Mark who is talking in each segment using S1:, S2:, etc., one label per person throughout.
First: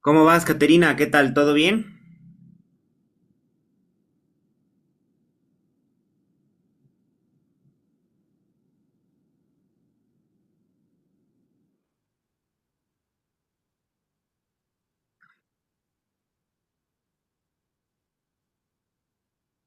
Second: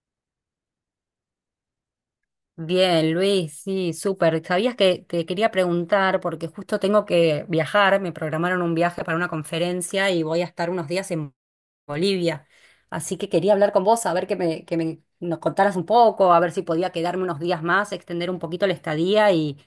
S1: ¿Cómo vas, Caterina? ¿Qué tal? ¿Todo bien?
S2: Bien, Luis, sí, súper. Sabías que te quería preguntar, porque justo tengo que viajar, me programaron un viaje para una conferencia y voy a estar unos días en Bolivia. Así que quería hablar con vos, a ver nos contaras un poco, a ver si podía quedarme unos días más, extender un poquito la estadía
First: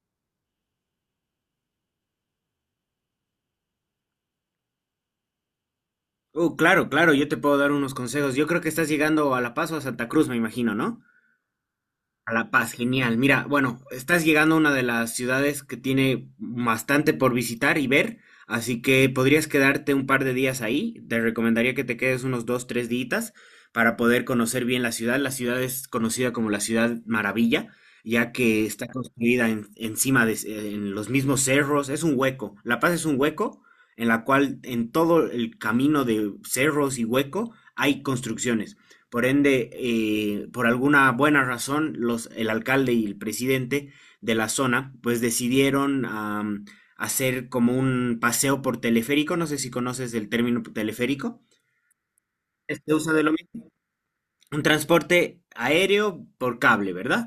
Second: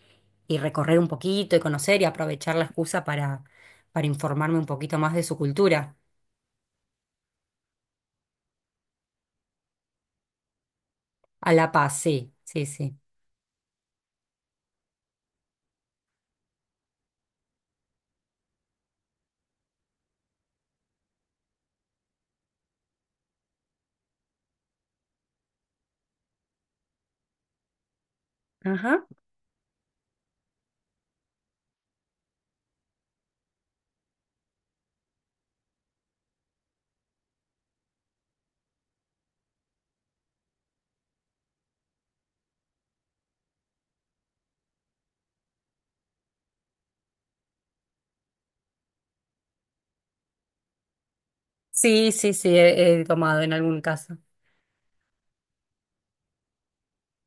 S2: y recorrer un poquito y conocer y aprovechar la excusa para informarme un poquito más de su cultura.
S1: Claro, claro, yo te puedo dar unos consejos. Yo creo que estás llegando a La Paz o a Santa Cruz, me imagino, ¿no?
S2: A La Paz,
S1: A
S2: sí,
S1: La
S2: sí,
S1: Paz,
S2: sí.
S1: genial. Mira, bueno, estás llegando a una de las ciudades que tiene bastante por visitar y ver, así que podrías quedarte un par de días ahí. Te recomendaría que te quedes unos 2, 3 días para poder conocer bien la ciudad. La ciudad es conocida como la Ciudad Maravilla, ya que está
S2: Ajá.
S1: construida encima de en los mismos cerros. Es un hueco. La Paz es un hueco en la cual en todo el camino de cerros y hueco hay construcciones. Por ende, por alguna buena razón, el alcalde y el presidente de la zona, pues decidieron hacer como un paseo por teleférico. No sé si conoces el término teleférico.
S2: Sí, sí, sí,
S1: Se
S2: he
S1: usa de lo
S2: tomado en
S1: mismo.
S2: algún caso.
S1: Un transporte aéreo por cable, ¿verdad?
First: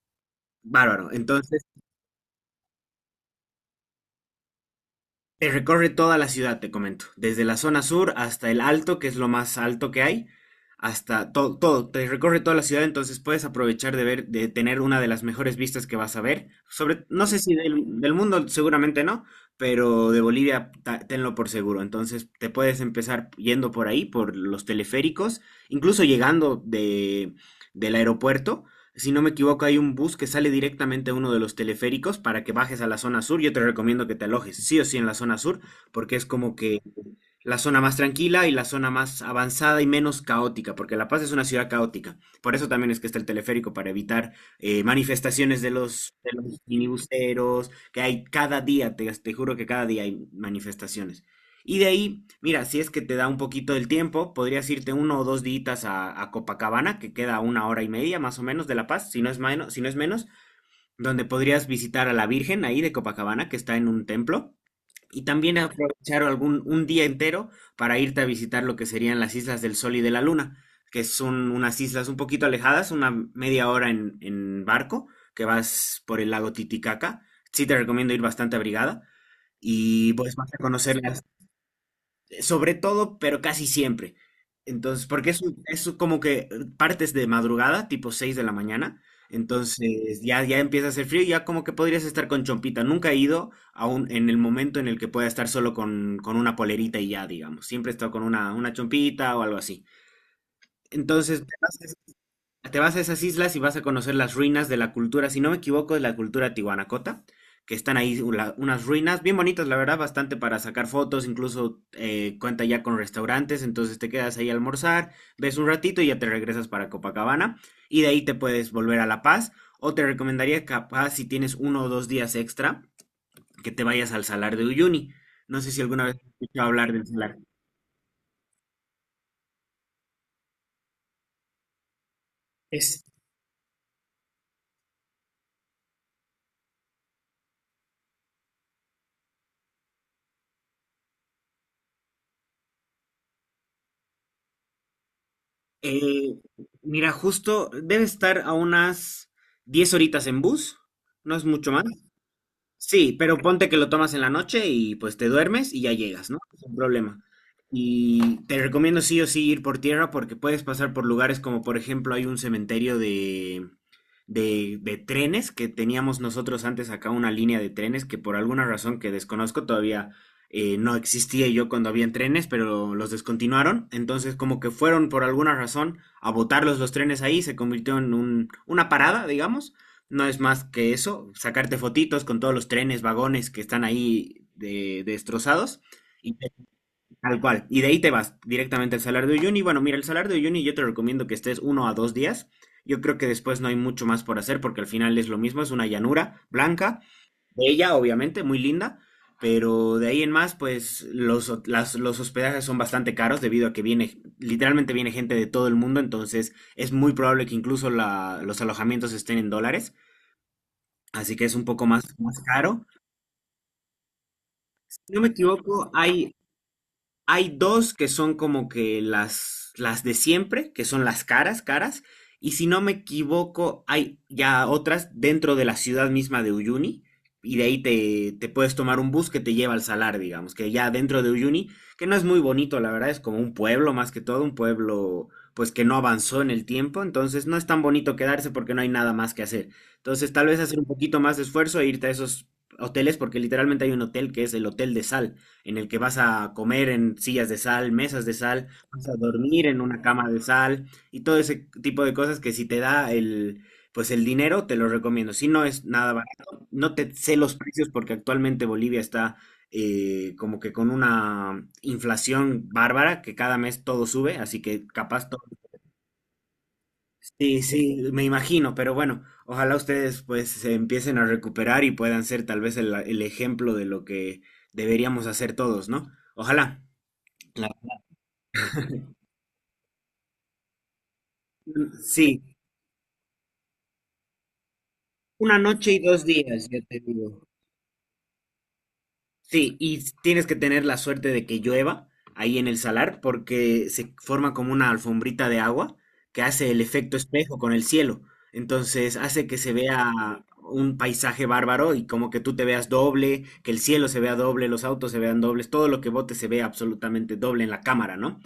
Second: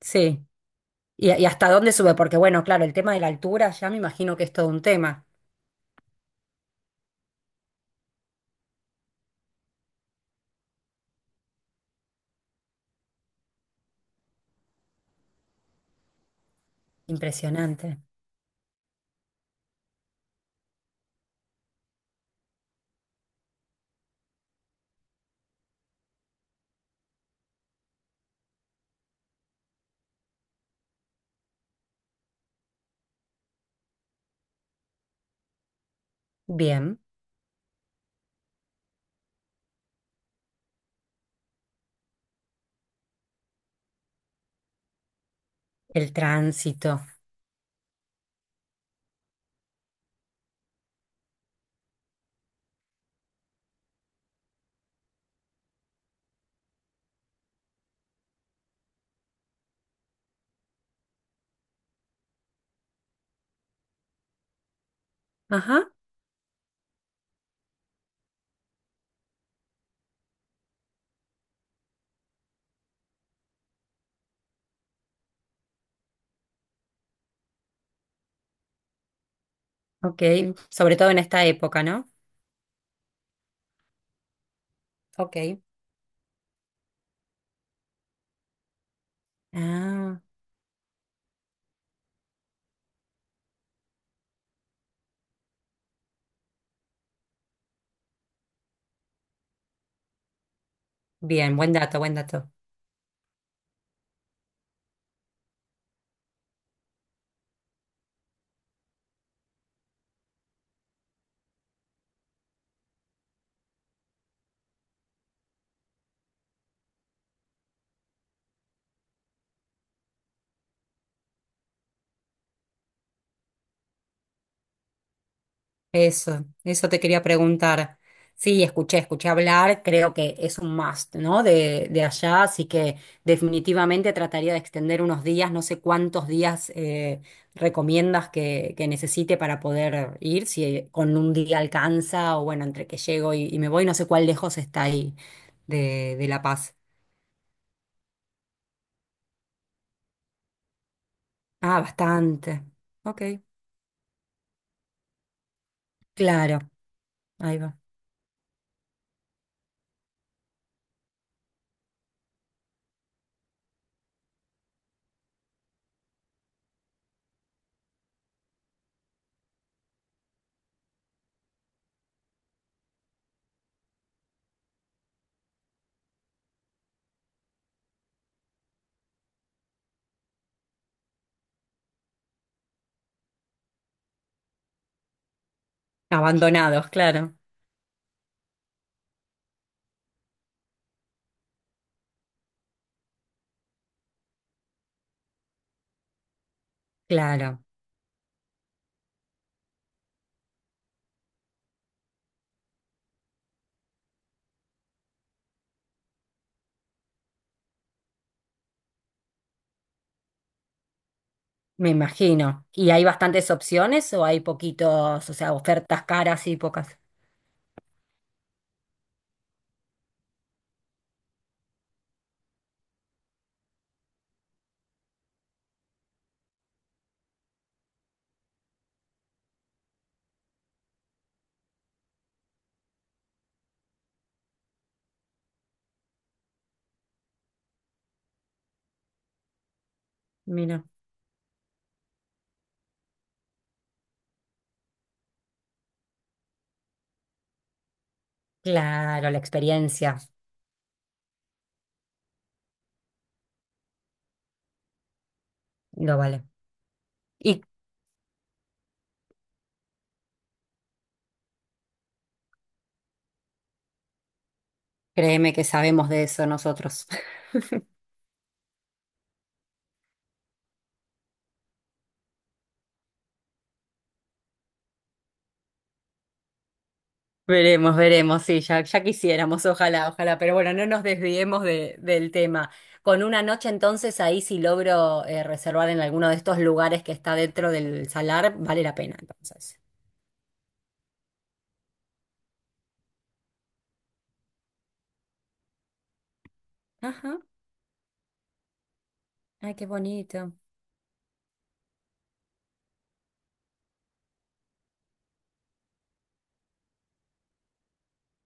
S2: Sí.
S1: Bárbaro.
S2: ¿Y
S1: Entonces,
S2: hasta dónde sube? Porque bueno, claro, el tema de la altura ya me imagino que es todo un tema.
S1: Recorre toda la ciudad, te comento, desde la zona sur hasta el alto, que es lo más alto que hay, hasta todo, todo, te recorre toda la ciudad, entonces puedes aprovechar de ver, de tener una de las mejores vistas que vas a ver, sobre, no sé si
S2: Impresionante.
S1: del mundo seguramente no, pero de Bolivia tenlo por seguro, entonces te puedes empezar yendo por ahí, por los teleféricos, incluso llegando del aeropuerto, si no me equivoco, hay un bus que sale directamente a uno de los teleféricos para que bajes a la zona sur. Yo te recomiendo que te alojes sí o sí en la zona sur, porque es como que
S2: Bien,
S1: la zona más tranquila y la zona más avanzada y menos caótica, porque La Paz es una ciudad caótica. Por eso también es que está el teleférico, para evitar manifestaciones de
S2: el
S1: los, de los
S2: tránsito.
S1: minibuseros, que hay cada día, te juro que cada día hay manifestaciones. Y de ahí, mira, si es que te da un poquito del tiempo, podrías irte uno o dos días a Copacabana, que queda a una hora y media más o menos de La Paz, si no es menos, si no es menos, donde podrías visitar a la Virgen ahí de Copacabana, que está en un templo y también
S2: Ajá,
S1: aprovechar algún un día entero para irte a visitar lo que serían las islas del Sol y de la Luna, que son unas islas un poquito alejadas, una media hora en barco, que vas por el lago Titicaca. Sí te recomiendo ir bastante abrigada y
S2: ok.
S1: pues vas a
S2: Sobre
S1: conocer
S2: todo en
S1: las
S2: esta época, ¿no?
S1: sobre todo, pero casi siempre. Entonces, porque
S2: Ok.
S1: es como que partes de madrugada, tipo 6 de la mañana. Entonces,
S2: Ah,
S1: ya, ya empieza a hacer frío y ya como que podrías estar con chompita. Nunca he ido aún en el momento en el que pueda estar solo con una polerita y ya, digamos. Siempre he estado con una chompita o algo así. Entonces,
S2: bien, buen dato, buen dato.
S1: te vas a esas islas y vas a conocer las ruinas de la cultura, si no me equivoco, de la cultura tihuanacota, que están ahí unas ruinas bien bonitas, la verdad, bastante para sacar fotos, incluso cuenta ya con restaurantes, entonces te quedas ahí a almorzar, ves un ratito y ya te regresas para Copacabana, y de ahí te puedes volver a La Paz, o te recomendaría capaz si tienes uno o dos días extra, que te vayas al Salar de Uyuni. No sé si alguna vez has
S2: Eso,
S1: escuchado
S2: eso
S1: hablar
S2: te
S1: del
S2: quería preguntar. Sí, escuché, escuché hablar, creo que es un must, ¿no? De allá, así que
S1: Salar.
S2: definitivamente trataría de extender unos días, no sé cuántos días recomiendas que necesite para poder ir, si con un día alcanza o bueno, entre que llego y me voy, no sé cuál lejos está ahí de
S1: Eh,
S2: La Paz.
S1: mira, justo debe estar a unas 10 horitas en bus, no es mucho
S2: Ah,
S1: más.
S2: bastante.
S1: Sí,
S2: Ok,
S1: pero ponte que lo tomas en la noche y pues te duermes y ya llegas, ¿no?
S2: claro,
S1: Sin problema.
S2: ahí va.
S1: Y te recomiendo sí o sí ir por tierra porque puedes pasar por lugares como por ejemplo hay un cementerio de, de trenes que teníamos nosotros antes acá una línea de trenes que por alguna razón que desconozco todavía no existía yo cuando habían trenes, pero los descontinuaron. Entonces como que fueron por alguna razón a botarlos los trenes ahí, se convirtió en una parada, digamos, no es más que eso, sacarte fotitos con todos los trenes, vagones que están ahí destrozados y
S2: Abandonados, claro,
S1: tal cual. Y de ahí te vas directamente al Salar de Uyuni. Bueno, mira, el Salar de Uyuni yo te recomiendo que estés uno a dos días. Yo creo que después no hay mucho más por hacer porque al final es lo mismo, es una llanura blanca,
S2: claro.
S1: bella, obviamente, muy linda, pero de ahí en más, pues los hospedajes son bastante caros debido a que viene, literalmente viene gente de todo el mundo, entonces es muy probable que incluso los alojamientos estén en dólares. Así que es un poco
S2: Me
S1: más, más
S2: imagino.
S1: caro.
S2: ¿Y hay bastantes opciones o hay
S1: Si no me
S2: poquitos, o sea,
S1: equivoco,
S2: ofertas caras y pocas?
S1: hay dos que son como que las de siempre, que son las caras, caras. Y si no me equivoco, hay ya otras dentro de la ciudad misma de Uyuni. Y de ahí te puedes tomar un bus que te lleva al salar, digamos, que ya dentro de Uyuni, que no es muy bonito, la verdad, es como un pueblo más que todo, un pueblo pues que no avanzó en el tiempo, entonces no es tan bonito quedarse porque no hay nada más que hacer. Entonces tal vez hacer un
S2: Mira.
S1: poquito más de esfuerzo e irte a esos hoteles, porque literalmente hay un hotel que es el Hotel de Sal, en el que vas a comer en sillas de sal, mesas de sal, vas a
S2: Claro, la
S1: dormir en una
S2: experiencia
S1: cama de sal y todo ese tipo de cosas que si te da pues el dinero, te lo recomiendo. Si no es nada
S2: lo vale.
S1: barato, no te sé los
S2: Y
S1: precios porque actualmente Bolivia está como que con una inflación bárbara que cada mes todo sube, así que capaz todo.
S2: créeme que sabemos de eso nosotros.
S1: Sí, sí, me imagino, pero bueno, ojalá ustedes pues se empiecen a recuperar y puedan ser tal vez el ejemplo de lo que deberíamos hacer todos, ¿no? Ojalá. La-
S2: Veremos, veremos, sí, ya, ya quisiéramos, ojalá, ojalá. Pero bueno, no nos desviemos de- del
S1: sí,
S2: tema. Con una noche entonces ahí si logro
S1: una
S2: reservar
S1: noche y
S2: en
S1: dos
S2: alguno de estos
S1: días, ya te
S2: lugares que está
S1: digo.
S2: dentro del salar, vale la pena
S1: Sí,
S2: entonces.
S1: y tienes que tener la suerte de que llueva ahí en el salar porque se forma como una alfombrita de agua que hace el efecto
S2: Ajá.
S1: espejo con el cielo. Entonces hace que se
S2: Ay, qué
S1: vea
S2: bonito.
S1: un paisaje bárbaro y como que tú te veas doble, que el cielo se vea doble, los autos se vean dobles, todo lo que bote se vea absolutamente doble en la cámara, ¿no?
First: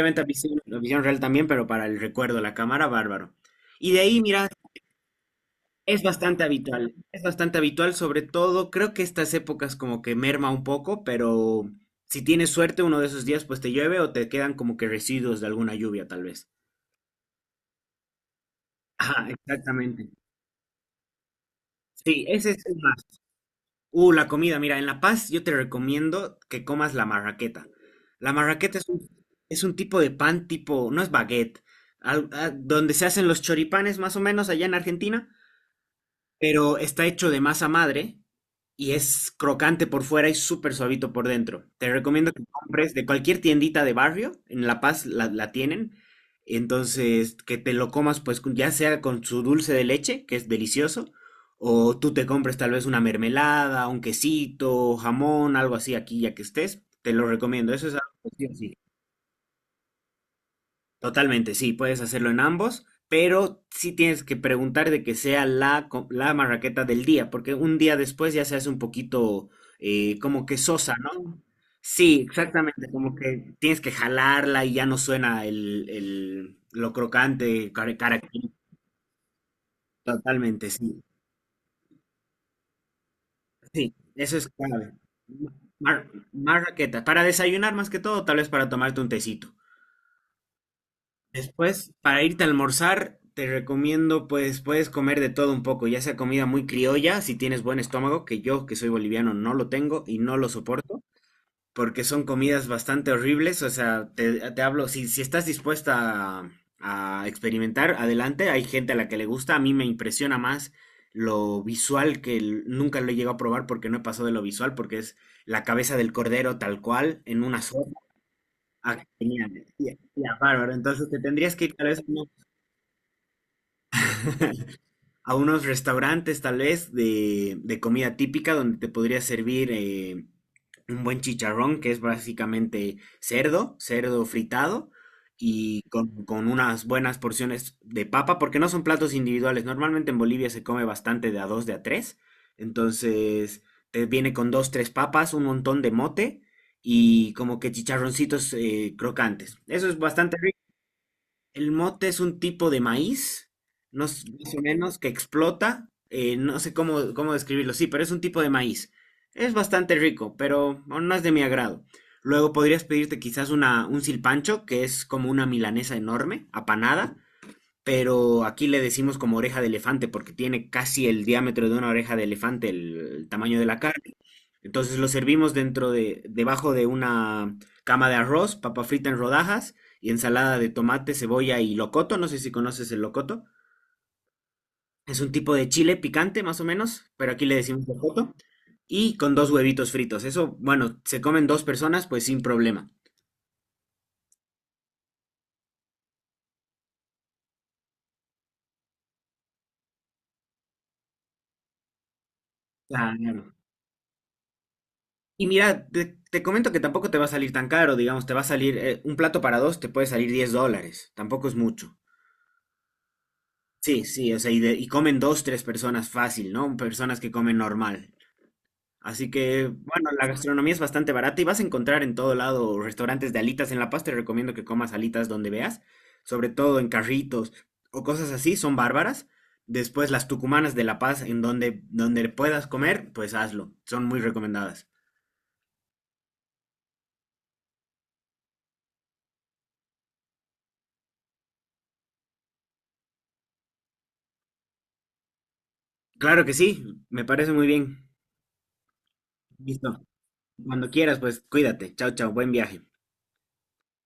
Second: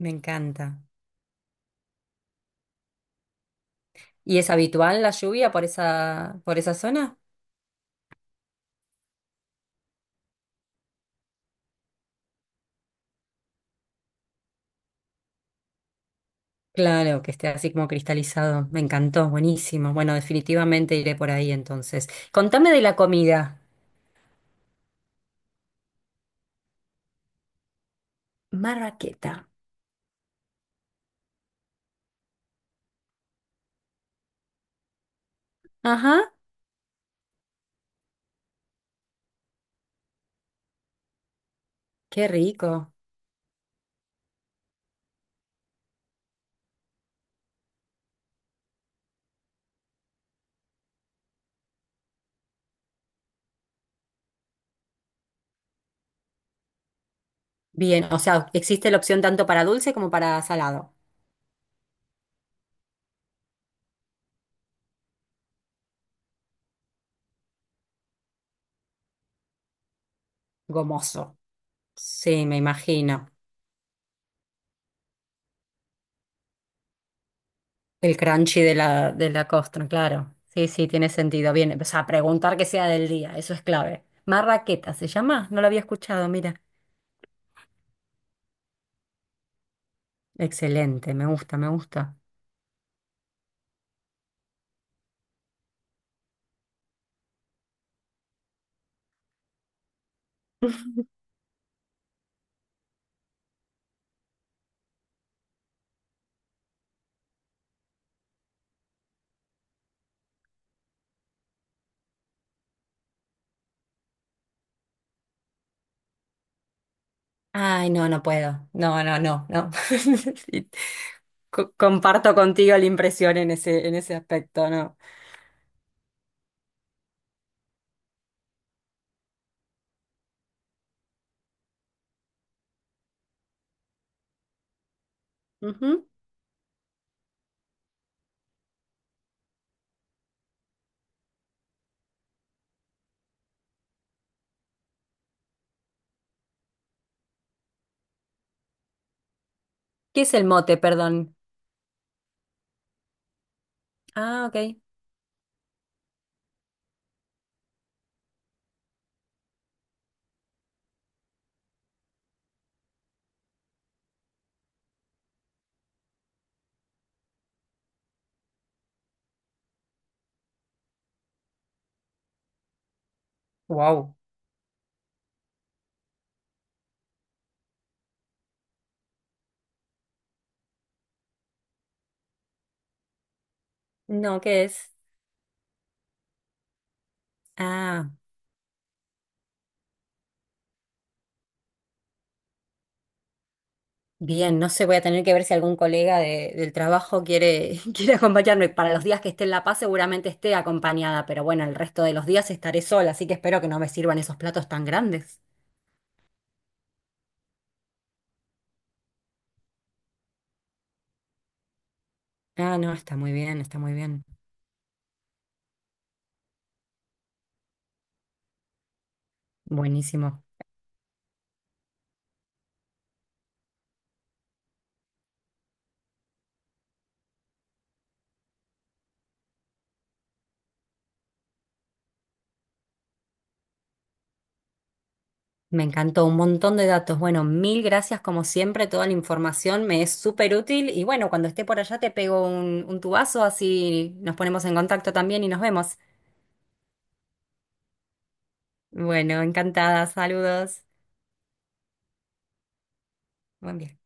S2: Me
S1: la
S2: encanta.
S1: visión real también, pero para el recuerdo, la cámara, bárbaro. Y de ahí,
S2: ¿Y
S1: mira,
S2: es habitual la lluvia
S1: es bastante
S2: por esa
S1: habitual,
S2: zona?
S1: es bastante habitual, sobre todo creo que estas épocas como que merma un poco, pero si tienes suerte uno de esos días pues te llueve o te quedan como que residuos de alguna lluvia tal vez.
S2: Claro, que esté así como cristalizado. Me
S1: Ajá,
S2: encantó, buenísimo.
S1: exactamente.
S2: Bueno, definitivamente iré por ahí entonces.
S1: Sí, ese es
S2: Contame
S1: el
S2: de la
S1: más.
S2: comida.
S1: La comida, mira, en La Paz yo te recomiendo que comas la marraqueta. La marraqueta
S2: Marraqueta.
S1: es un tipo de pan tipo, no es baguette, donde se hacen los choripanes más o menos allá en Argentina.
S2: Ajá,
S1: Pero está hecho de masa madre y es crocante por fuera y súper suavito por dentro. Te
S2: qué
S1: recomiendo que
S2: rico.
S1: compres de cualquier tiendita de barrio, en La Paz la tienen, entonces que te lo comas pues ya sea con su dulce de leche, que es delicioso, o tú te compres tal vez una mermelada, un quesito, jamón, algo así aquí ya que estés, te lo recomiendo, eso es algo
S2: Bien, o
S1: que sí
S2: sea,
S1: o sí.
S2: existe la opción tanto para dulce como para salado.
S1: Totalmente, sí, puedes hacerlo en ambos, pero sí tienes que preguntar de que sea la marraqueta del día, porque un día después ya se hace un poquito como que sosa,
S2: Gomoso.
S1: ¿no? Sí,
S2: Sí, me
S1: exactamente, como
S2: imagino.
S1: que tienes que jalarla y ya no suena lo crocante,
S2: El
S1: característico,
S2: crunchy de la costra, claro.
S1: totalmente,
S2: Sí, sí,
S1: sí.
S2: tiene sentido. Bien, o sea, preguntar que sea del día, eso es
S1: Sí,
S2: clave.
S1: eso es clave.
S2: Marraqueta, ¿se llama? No lo había
S1: Mar-
S2: escuchado, mira.
S1: marraqueta, para desayunar más que todo, tal vez para tomarte un tecito.
S2: Excelente, me gusta, me
S1: Después,
S2: gusta.
S1: para irte a almorzar, te recomiendo, pues, puedes comer de todo un poco, ya sea comida muy criolla, si tienes buen estómago, que yo, que soy boliviano, no lo tengo y no lo soporto, porque son comidas bastante horribles, o sea, te hablo, si estás dispuesta a experimentar, adelante, hay gente a la que le gusta, a mí me impresiona más lo visual, que nunca lo he llegado a probar porque no he pasado de lo visual, porque es la cabeza del cordero tal cual, en una
S2: Ay,
S1: sopa.
S2: no, no puedo.
S1: Ah,
S2: No, no, no,
S1: genial.
S2: no.
S1: Ya, ya,
S2: Sí.
S1: bárbaro. Entonces te tendrías que
S2: Co-
S1: ir tal vez
S2: comparto contigo la impresión en ese aspecto, ¿no?
S1: a unos restaurantes tal vez de comida típica donde te podría servir un buen chicharrón, que es básicamente cerdo, cerdo fritado y
S2: Ujú.
S1: con unas buenas porciones de papa, porque no son platos individuales. Normalmente en Bolivia se come bastante de a dos, de a tres. Entonces, te viene con dos, tres papas, un montón de mote y como que chicharroncitos crocantes. Eso es
S2: ¿Qué es
S1: bastante
S2: el
S1: rico.
S2: mote, perdón?
S1: El mote es un tipo de maíz, no
S2: Ah,
S1: más o
S2: ok.
S1: menos, que explota. No sé cómo describirlo, sí, pero es un tipo de maíz. Es bastante rico, pero bueno, no es de mi agrado. Luego podrías pedirte quizás un silpancho, que es como una milanesa enorme, apanada, pero aquí le decimos como oreja de elefante porque tiene casi el diámetro de una oreja de elefante, el tamaño de la carne.
S2: Wow.
S1: Entonces lo servimos debajo de una cama de arroz, papa frita en rodajas y ensalada de tomate, cebolla y locoto. No sé si conoces el locoto.
S2: No, ¿qué es?
S1: Es un tipo de chile picante, más o menos, pero aquí le decimos
S2: Ah,
S1: locoto. Y con dos huevitos fritos. Eso, bueno, se comen dos personas, pues sin problema.
S2: bien, no sé, voy a tener que ver si algún colega de- del trabajo quiere, quiere acompañarme. Para los días que esté en La Paz seguramente esté acompañada, pero bueno, el resto de los días estaré sola, así que
S1: Claro.
S2: espero que no me sirvan esos platos tan grandes.
S1: Y mira, te comento que tampoco te va a salir tan caro, digamos, te va a salir un plato para dos, te puede salir $10, tampoco es mucho.
S2: Ah, no, está muy bien, está muy
S1: Sí,
S2: bien.
S1: sí, o sea, y comen dos, tres personas fácil, ¿no? Personas que comen normal. Así que, bueno, la
S2: Buenísimo.
S1: gastronomía es bastante barata y vas a encontrar en todo lado restaurantes de alitas. En La Paz te recomiendo que comas alitas donde veas, sobre todo en carritos o cosas así, son bárbaras. Después las tucumanas de La Paz, en donde puedas comer, pues hazlo, son muy recomendadas.
S2: Me encantó un montón de datos. Bueno, mil gracias como siempre, toda la información me es súper útil y bueno, cuando esté por allá te pego un tubazo, así nos ponemos en contacto también y nos vemos.
S1: Claro que sí, me parece muy bien.
S2: Bueno,
S1: Listo.
S2: encantada, saludos.
S1: Cuando quieras, pues cuídate. Chao, chao. Buen viaje.
S2: Buen viaje.